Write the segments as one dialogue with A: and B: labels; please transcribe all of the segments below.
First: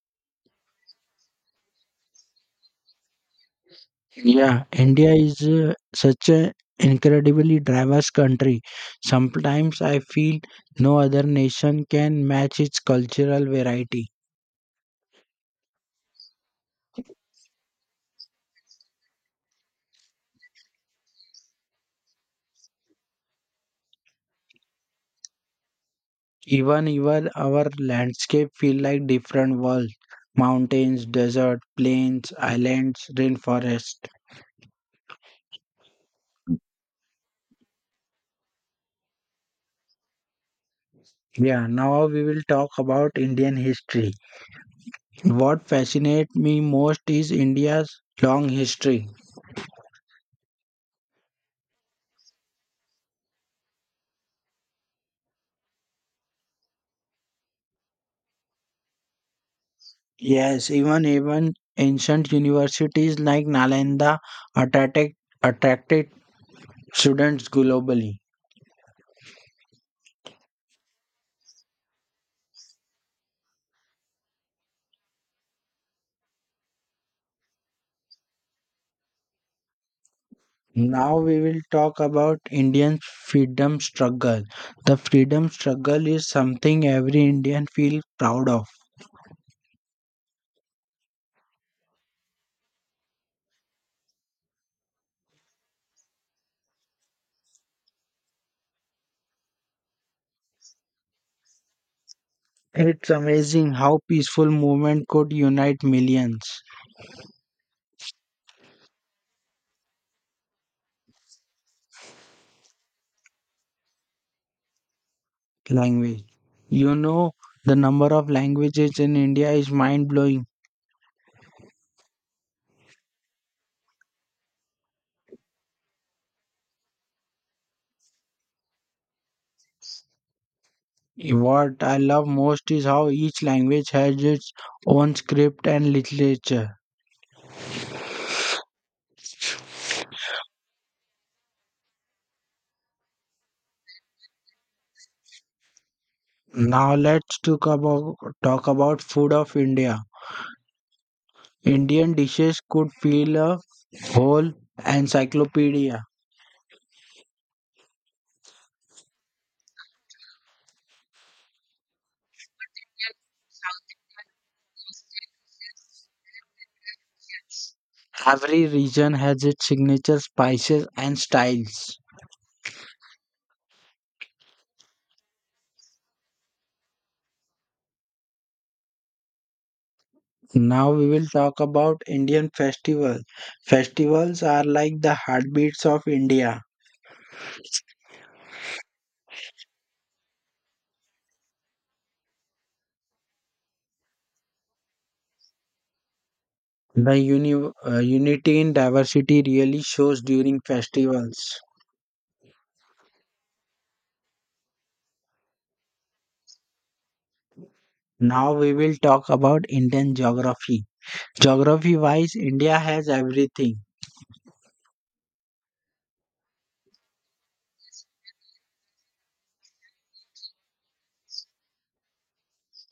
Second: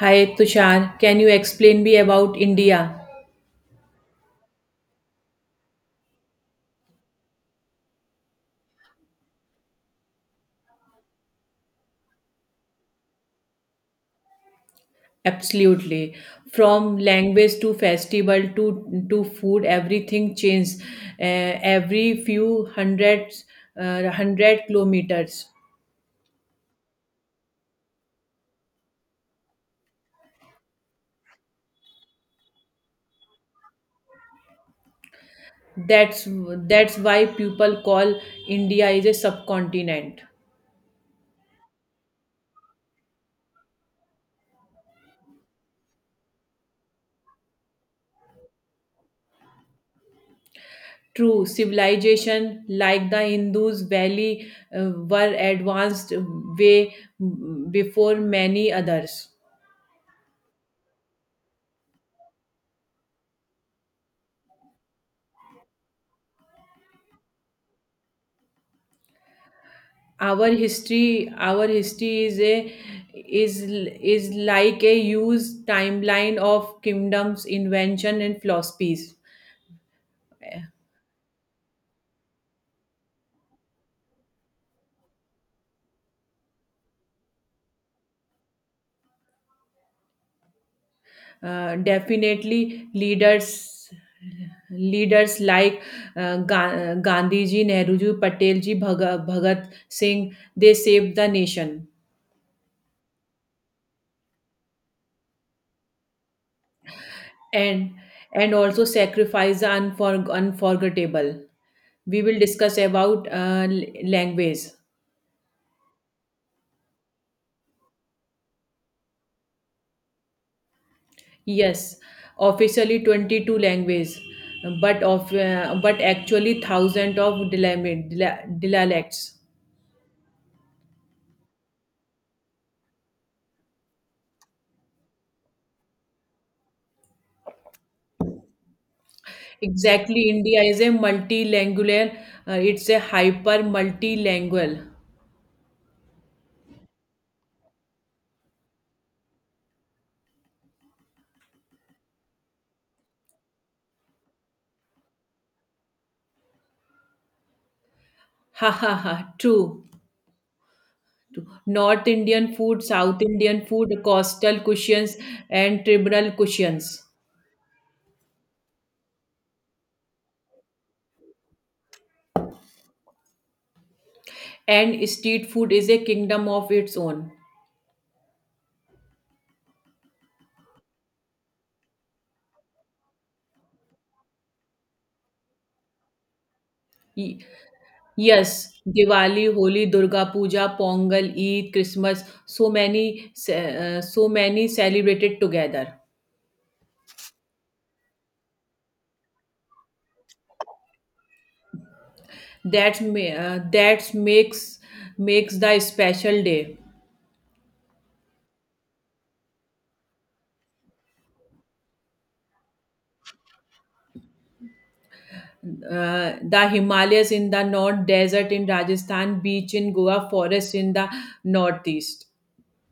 A: Hi Tushar, can you explain me about India?
B: Yeah, India is such an incredibly diverse country. Sometimes I feel no other nation can match its cultural variety.
A: Absolutely. From language to festival to food, everything changes every few hundred kilometers.
B: Even our landscape feel like different worlds. Mountains, desert, plains, islands, rainforest.
A: That's that's why people call India is a subcontinent.
B: Yeah, now we will talk about Indian history. What fascinates me most is India's long history.
A: True, civilization like the Hindus valley were advanced way before many others.
B: Yes, even ancient universities like Nalanda attracted attracted students globally.
A: Our history is a is is like a used timeline of kingdoms invention and philosophies.
B: Now we will talk about Indian freedom struggle. The freedom struggle is something every Indian feels proud of.
A: Definitely, leaders like Gandhi ji, Nehru ji, Patel ji, Bhagat Singh, they saved the nation.
B: It's amazing how peaceful movement could unite millions.
A: And and also sacrifice the unforgettable. We will discuss about language.
B: Language. You know the number of languages in India is mind blowing.
A: Yes, officially 22 languages, but of but actually thousands of dialects.
B: What I love most is how each language has its own script and literature.
A: Exactly, India is a multilingual. It's a hyper multilingual.
B: Now let's talk about food of India. Indian dishes could fill a whole encyclopedia.
A: Ha ha ha. True. True. North Indian food, South Indian food, coastal cuisines, and tribal cuisines,
B: Every region has its signature spices and styles.
A: and street food is a kingdom of its own.
B: Now we will talk about Indian festivals. Festivals are like the heartbeats of India.
A: E, Yes, Diwali, Holi, Durga Puja, Pongal, Eid, Christmas, so many, so many celebrated together.
B: The unity in diversity really shows during festivals.
A: That makes the special day.
B: Now we will talk about Indian geography. Geography wise, India has everything,
A: The Himalayas in the north, desert in Rajasthan, beach in Goa, forest in the northeast.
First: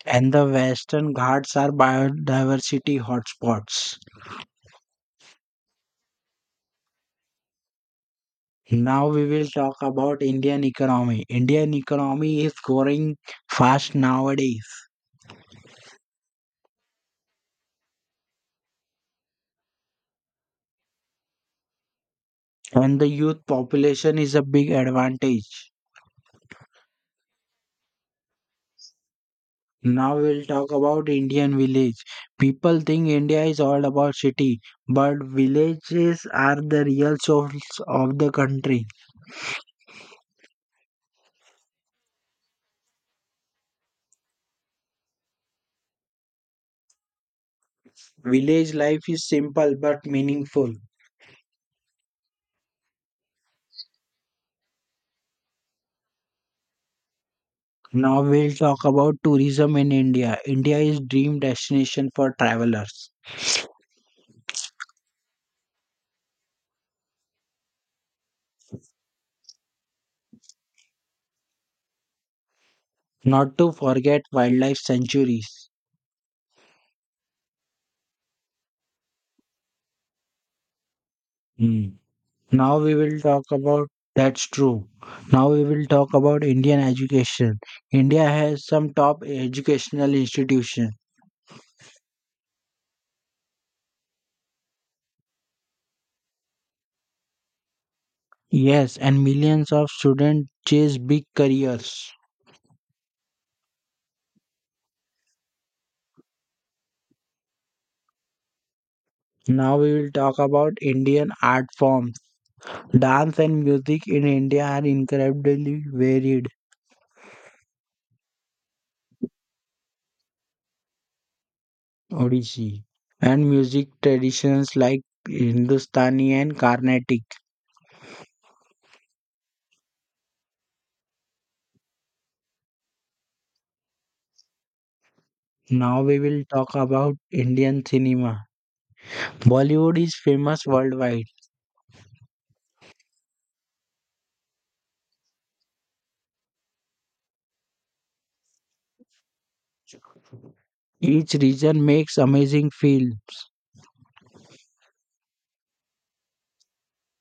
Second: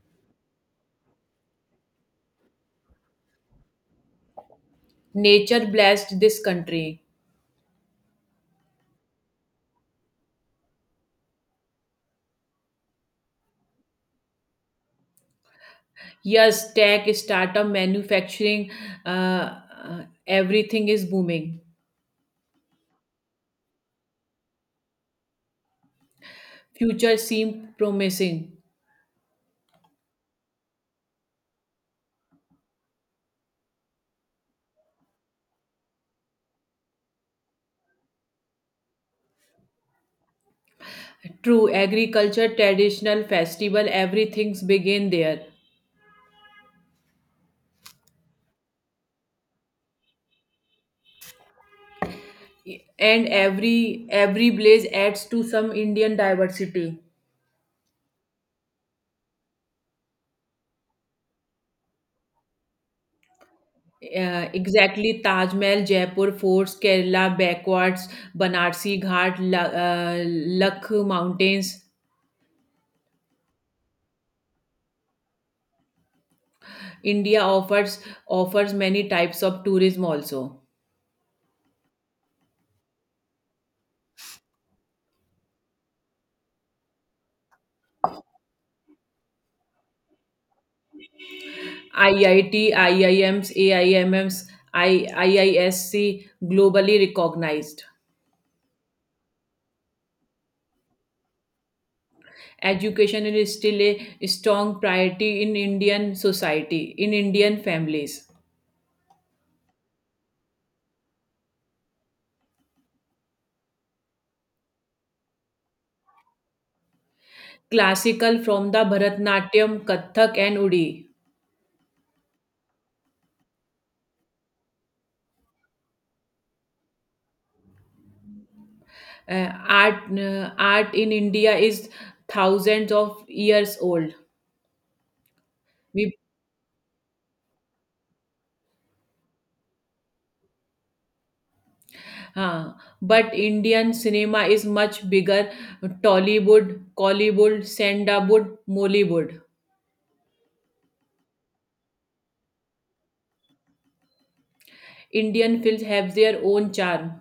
B: and the Western Ghats are biodiversity hotspots.
A: Nature blessed this country.
B: Now we will talk about Indian economy. Indian economy is growing fast nowadays,
A: Yes, tech, startup, manufacturing, everything is booming.
B: and the youth population is a big advantage.
A: Future seem promising.
B: Now we'll talk about Indian village. People think India is all about city, but villages are the real souls of the country.
A: True, agriculture, traditional festival, everything's begin there,
B: Village life is simple but meaningful.
A: and every place adds to some Indian diversity.
B: Now we'll talk about tourism in India. India is dream destination for travelers.
A: Exactly, Taj Mahal, Jaipur forts, Kerala backwards, Banarsi Ghat, Lakh mountains.
B: Not to forget wildlife sanctuaries.
A: India offers many types of tourism also.
B: Hmm. Now we will talk about. That's true. Now we will talk about Indian education. India has some top educational institutions.
A: IIT, IIMs, AIMMs, IISC, globally recognized.
B: Yes, and millions of students chase big careers.
A: Education is still a strong priority in Indian society, in Indian families.
B: Now we will talk about Indian art forms. Dance and music in India are incredibly varied.
A: Classical from the Bharatnatyam, Kathak, and Udi.
B: Odissi and music traditions like Hindustani and Carnatic.
A: Art art in India is thousands of years old.
B: Now
A: We,
B: we will talk about Indian cinema. Bollywood is famous worldwide.
A: uh, but Indian cinema is much bigger. Tollywood, Collywood, Sandawood, Mollywood.
B: Each region makes amazing films.
A: Indian films have their own charm.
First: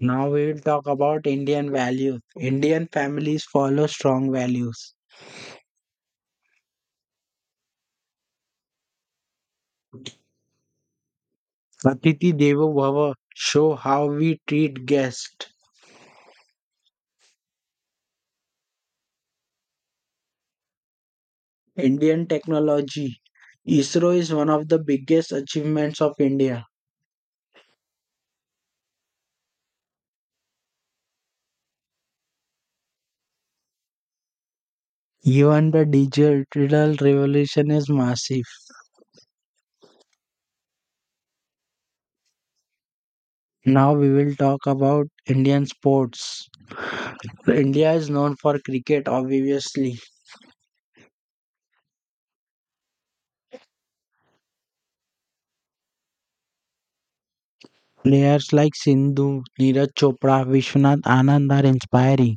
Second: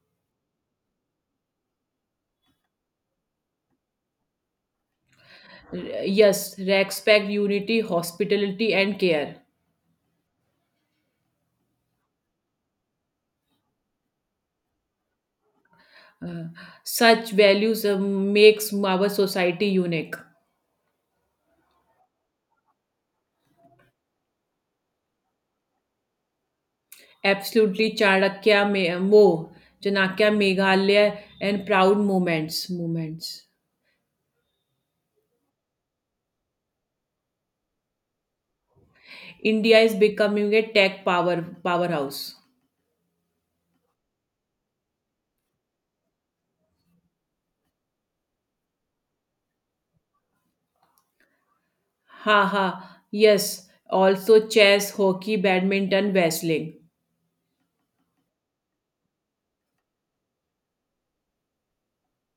B: Now we will talk about Indian values. Indian families follow strong values.
A: Yes, respect, unity, hospitality, and care.
B: Atithi Devo Bhava show how we treat guests.
A: Uh, Such values makes our society unique.
B: Indian technology. ISRO is one of the biggest achievements of India.
A: Absolutely, Chanakya, Meghalaya, and proud moments. Moments.
B: Even the digital revolution is massive.
A: India is becoming a tech powerhouse.
B: Now we will talk about Indian sports. India is known for cricket, obviously.
A: Ha ha. Yes. Also, chess, hockey, badminton, wrestling.
B: Players like Sindhu, Neeraj Chopra, Vishwanath Anand are inspiring.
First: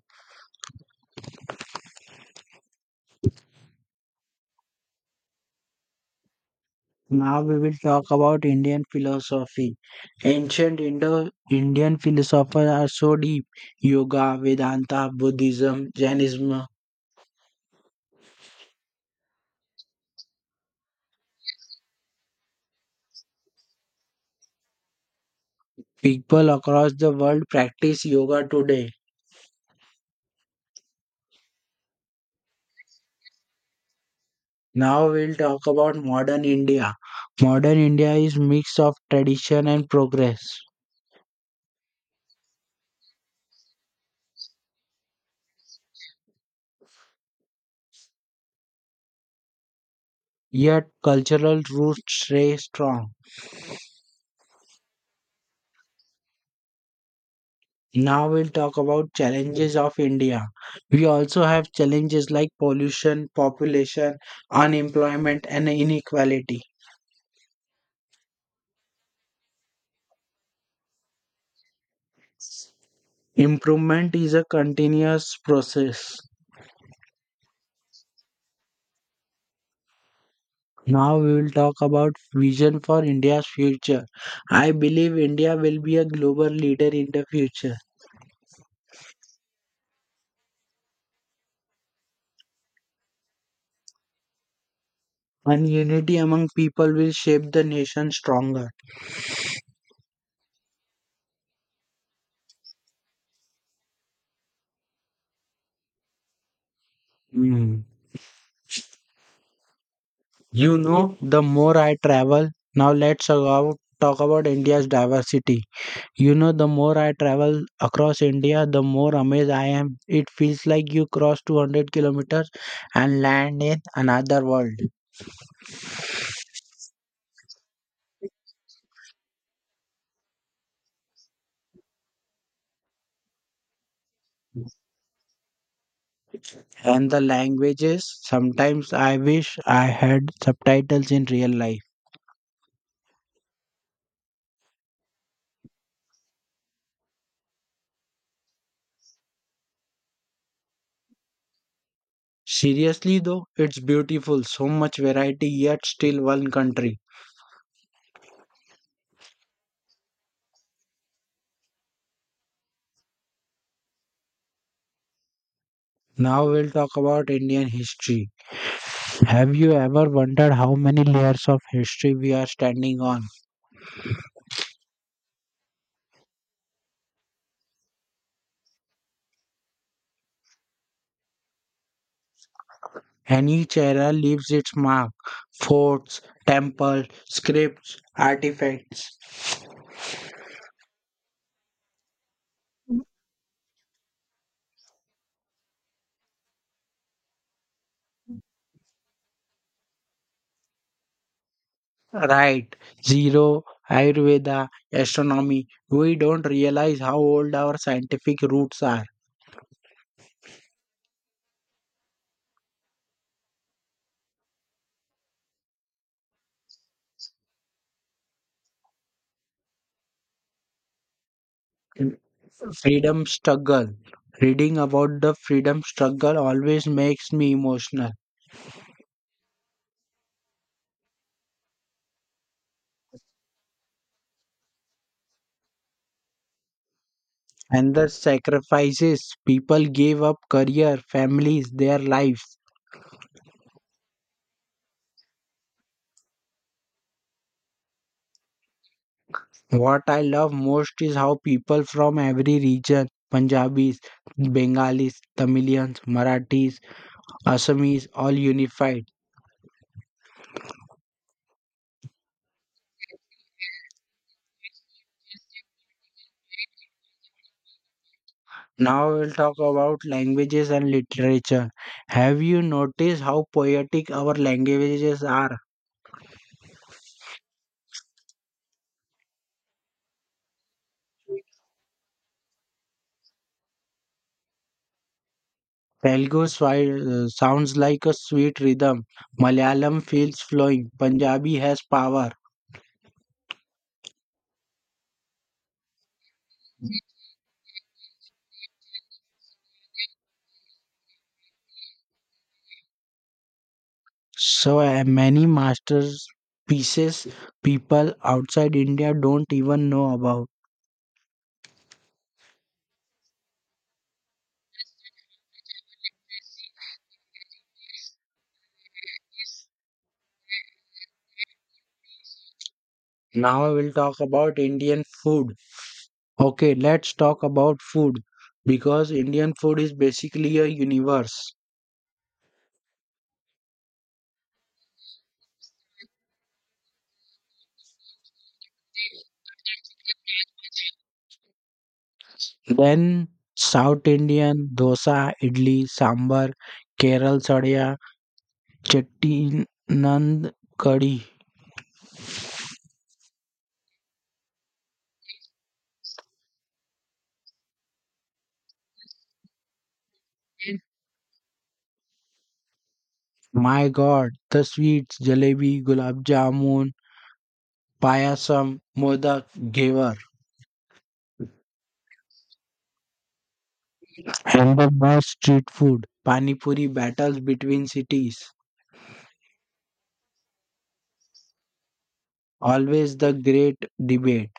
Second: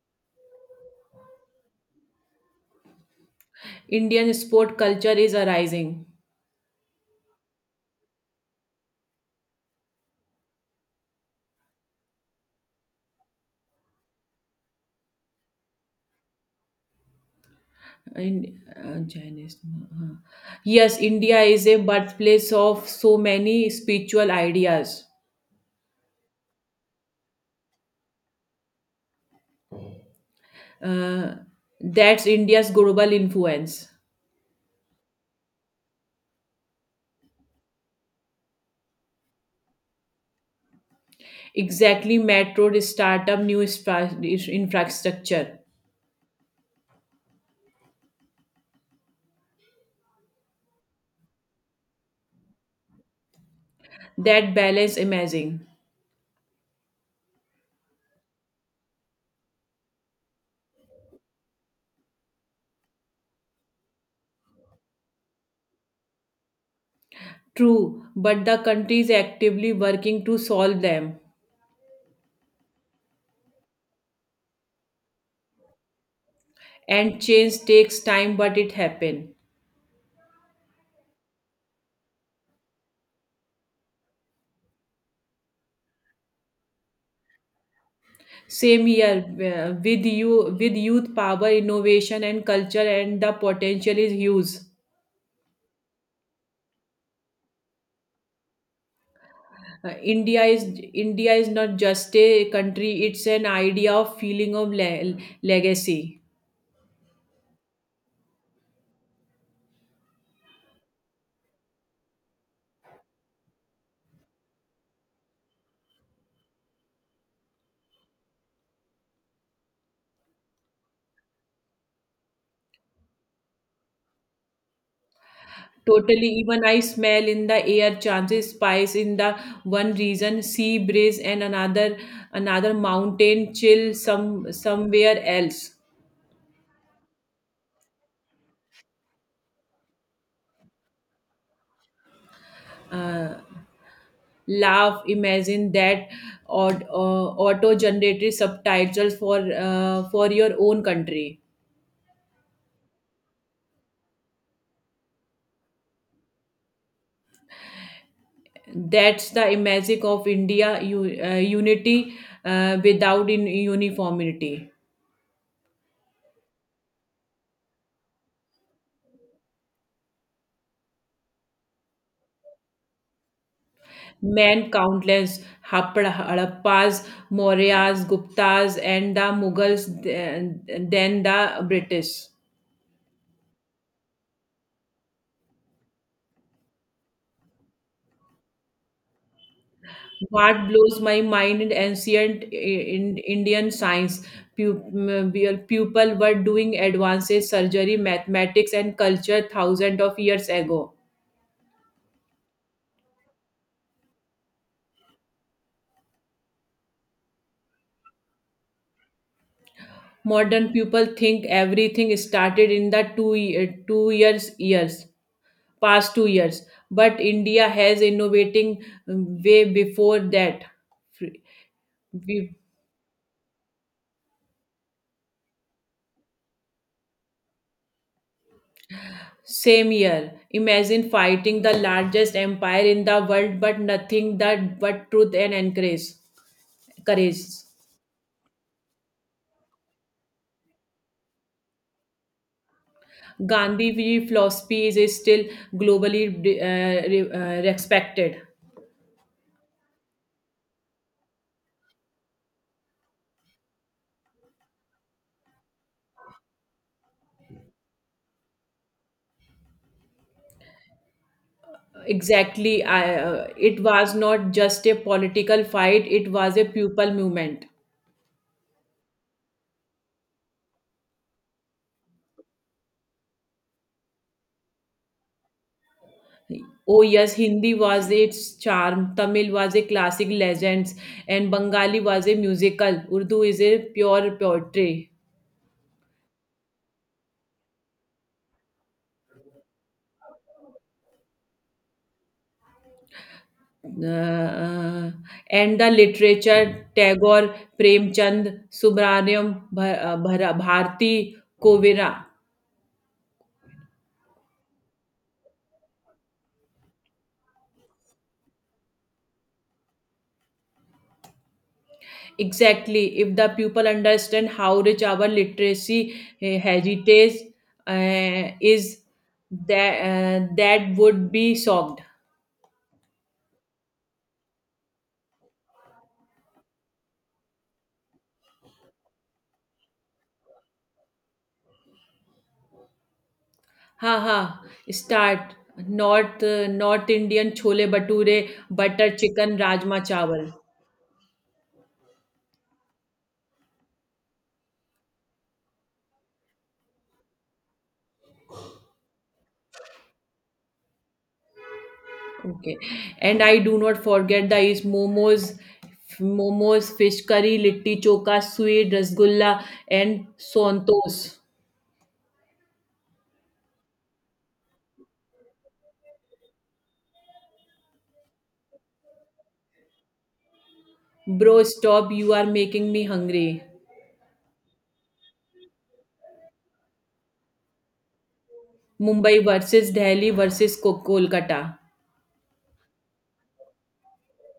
A: Indian sport culture is arising.
B: Now we will talk about Indian philosophy. Ancient Indo Indian philosophers are so deep. Yoga, Vedanta, Buddhism, Jainism.
A: In, Chinese. Yes, India is a birthplace of so many spiritual ideas.
B: People across the world practice yoga today.
A: Uh, that's India's global influence.
B: Now we'll talk about modern India. Modern India is mix of tradition and progress,
A: Exactly, metro, startup, new infrastructure.
B: yet cultural roots stay strong.
A: That balance amazing.
B: Now we'll talk about challenges of India. We also have challenges like pollution, population, unemployment and inequality.
A: True, but the country is actively working to solve them.
B: Improvement is a continuous process.
A: And change takes time, but it happen.
B: Now we will talk about vision for India's future. I believe India will be a global leader in the future,
A: Same here with youth power, innovation, and culture, and the potential is huge.
B: and unity among people will shape the nation stronger.
A: India is not just a country; it's an idea of feeling of legacy.
B: Hmm. The more I travel, now let's talk about India's diversity. The more I travel across India, the more amazed I am. It feels like you cross 200 kilometers and land in another world.
A: Totally, even I smell in the air chances spice in the one region, sea breeze and another mountain chill somewhere else.
B: And the languages, sometimes I wish I had subtitles in real life.
A: Uh, Laugh, imagine that or auto generated subtitles for your own country.
B: Seriously though, it's beautiful, so much variety, yet still one country.
A: That's the magic of India, unity without in uniformity.
B: Now we'll talk about Indian history. Have you ever wondered how many layers of history we are standing on?
A: Men countless Harappas, Mauryas, Guptas, and the Mughals, then the British.
B: And each era leaves its mark, forts, temples, scripts, artifacts.
A: What blows my mind in ancient in Indian science, your people were doing advances, surgery, mathematics, and culture thousands of years ago.
B: Right, zero, Ayurveda, astronomy. We don't realize how old our scientific roots are.
A: Modern people think everything started in the two, ye- two years years. Past 2 years, but India has innovating way before that. We
B: Freedom struggle. Reading about the freedom struggle always makes me emotional.
A: Same year, imagine fighting the largest empire in the world, but nothing that, but truth and encourage courage.
B: And the sacrifices people gave up career, families, their lives.
A: Gandhi v philosophy is still globally respected.
B: What I love most is how people from every region Punjabis, Bengalis, Tamilians, Marathis, Assamese all unified.
A: Exactly. It was not just a political fight, it was a people movement.
B: Now we'll talk about languages and literature. Have you noticed how poetic our languages are?
A: Oh yes, Hindi was its charm, Tamil was a classic legends, and Bengali was a musical. Urdu is a pure poetry.
B: Telugu sounds like a sweet rhythm. Malayalam feels flowing. Punjabi has power.
A: Uh, uh, and the literature Tagore, Premchand, Subrahmanyam, Bharti, Kovira.
B: So many masters pieces people outside India don't even know about.
A: Exactly. If the people understand how rich our literacy heritage is, that would be solved.
B: Now I will talk about Indian food. Okay, let's talk about food because Indian food is basically a universe.
A: हाँ, हाँ, start north north Indian chole bhature, butter chicken, rajma chawal,
B: Then South Indian dosa, idli, sambar, Keral sadhya, Chettinand curry.
A: Okay and I do not forget the east momos, fish curry, litti chokha, sweet, rasgulla and सोंतोस।
B: My god, the sweets, jalebi, gulab jamun, payasam, modak, ghevar,
A: bro stop, you are making me hungry.
B: and the most street food. Pani puri battles between cities.
A: Mumbai versus Delhi versus को Kolkata.
B: Always the great debate.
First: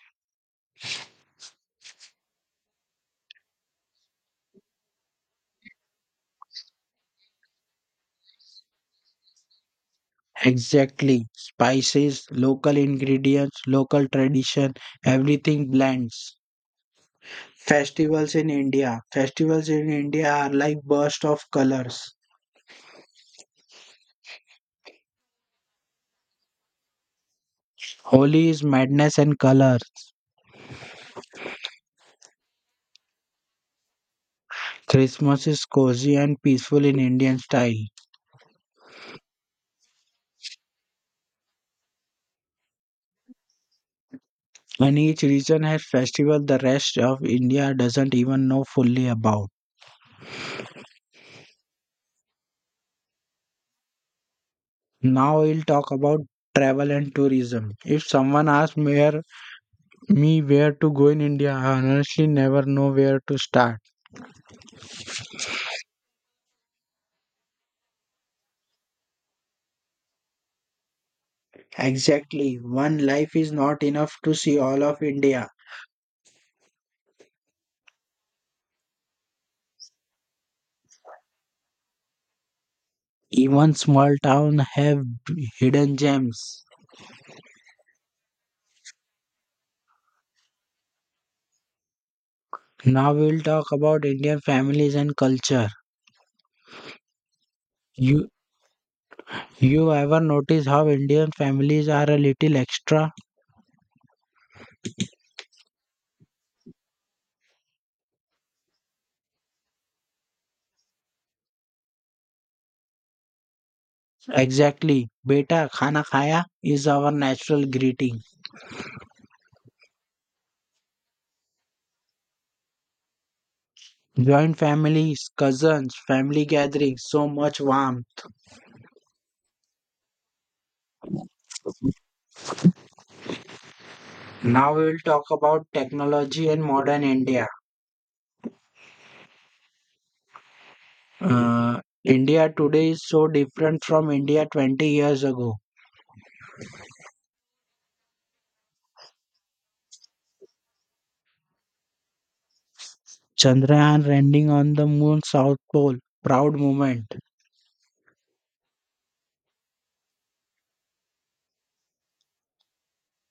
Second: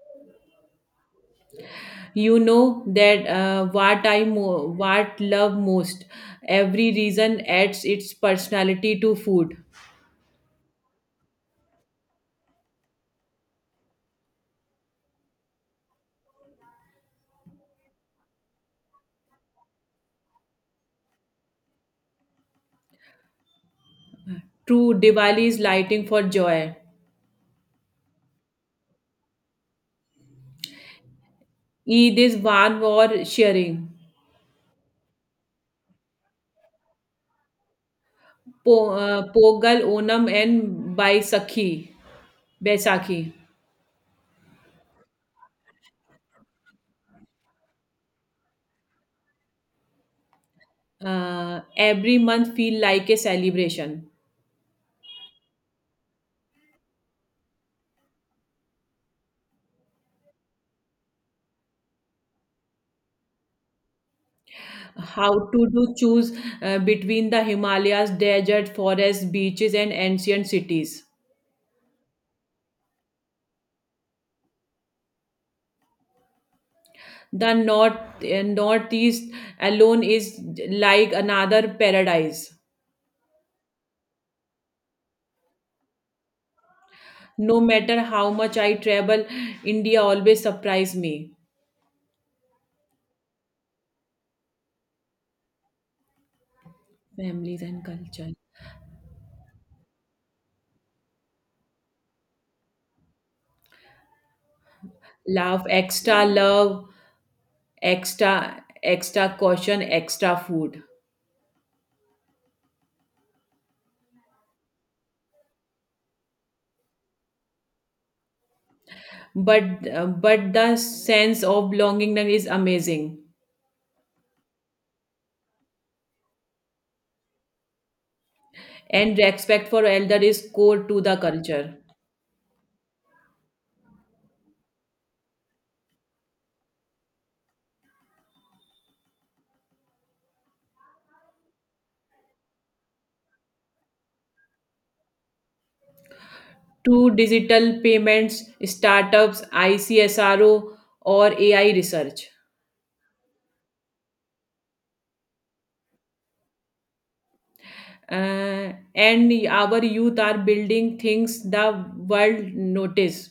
A: You know that what I मो what love most. Every region adds its personality to food.
B: Exactly. Spices, local ingredients, local tradition, everything blends. Festivals in India. Festivals in India are like bursts of colors.
A: True, Diwali is lighting for joy.
B: Holi is madness and colors.
A: Eid is van or sharing.
B: Christmas is cozy and peaceful in Indian style.
A: Pogal, Onam, and Baisakhi.
B: And each region has festival the rest of India doesn't even know fully about.
A: Every month feel like a celebration.
B: Now we'll talk about travel and tourism. If someone asks me where to go in India, I honestly never know where to start.
A: How to do choose between the Himalayas, desert, forests, beaches, and ancient cities.
B: Exactly, one life is not enough to see all of India.
A: The northeast alone is like another paradise.
B: Even small towns have hidden gems.
A: No matter how much I travel, India always surprise me.
B: Now we'll talk about Indian families and culture.
A: Families and
B: You
A: culture
B: you ever notice how Indian families are a little extra.
A: love extra love, extra extra caution, extra food.
B: Exactly. Beta khana khaya is our natural greeting.
A: But but the sense of belongingness is amazing.
B: Joint families, cousins, family gatherings, so much warmth.
A: And respect for elder is core to the culture.
B: Now we will talk about technology and modern India. India today is so different from India 20 years ago.
A: To digital payments, startups, icsro or ai research.
B: Chandrayaan landing on the moon South Pole. Proud moment.
A: Uh, and our youth are building things the world notice.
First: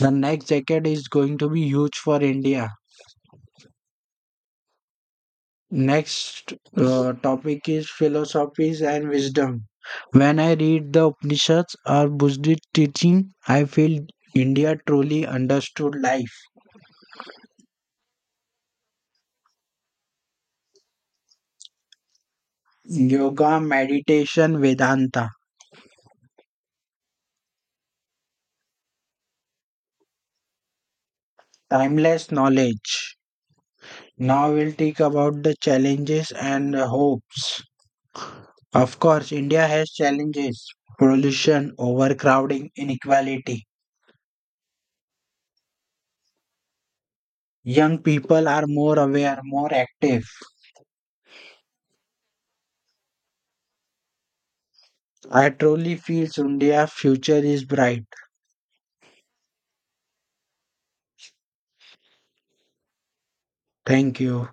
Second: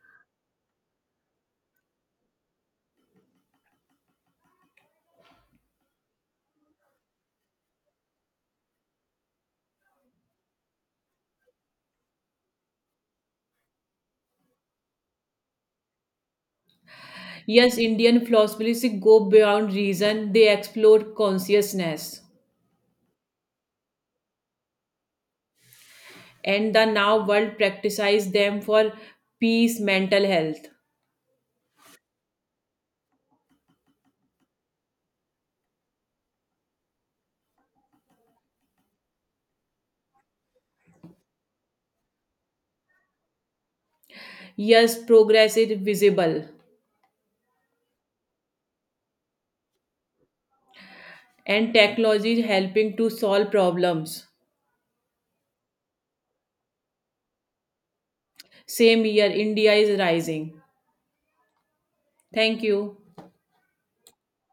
B: The next decade is going to be huge for India. Next topic is philosophies and wisdom. When I read the Upanishads or Buddhist teaching, I feel India truly understood life.
A: Yes, Indian philosophies go beyond reason, they explore consciousness,
B: Yoga, meditation, Vedanta,
A: and the now world practices them for peace, mental health.
B: timeless knowledge. Now we'll talk about the challenges and the hopes. Of course, India has challenges, pollution, overcrowding, inequality.
A: Yes, progress is visible,
B: Young people are more aware, more active.
A: and technology is helping to solve problems.
B: I truly feel India's future is bright.
A: Same year, India is rising. Thank you.
B: Thank you.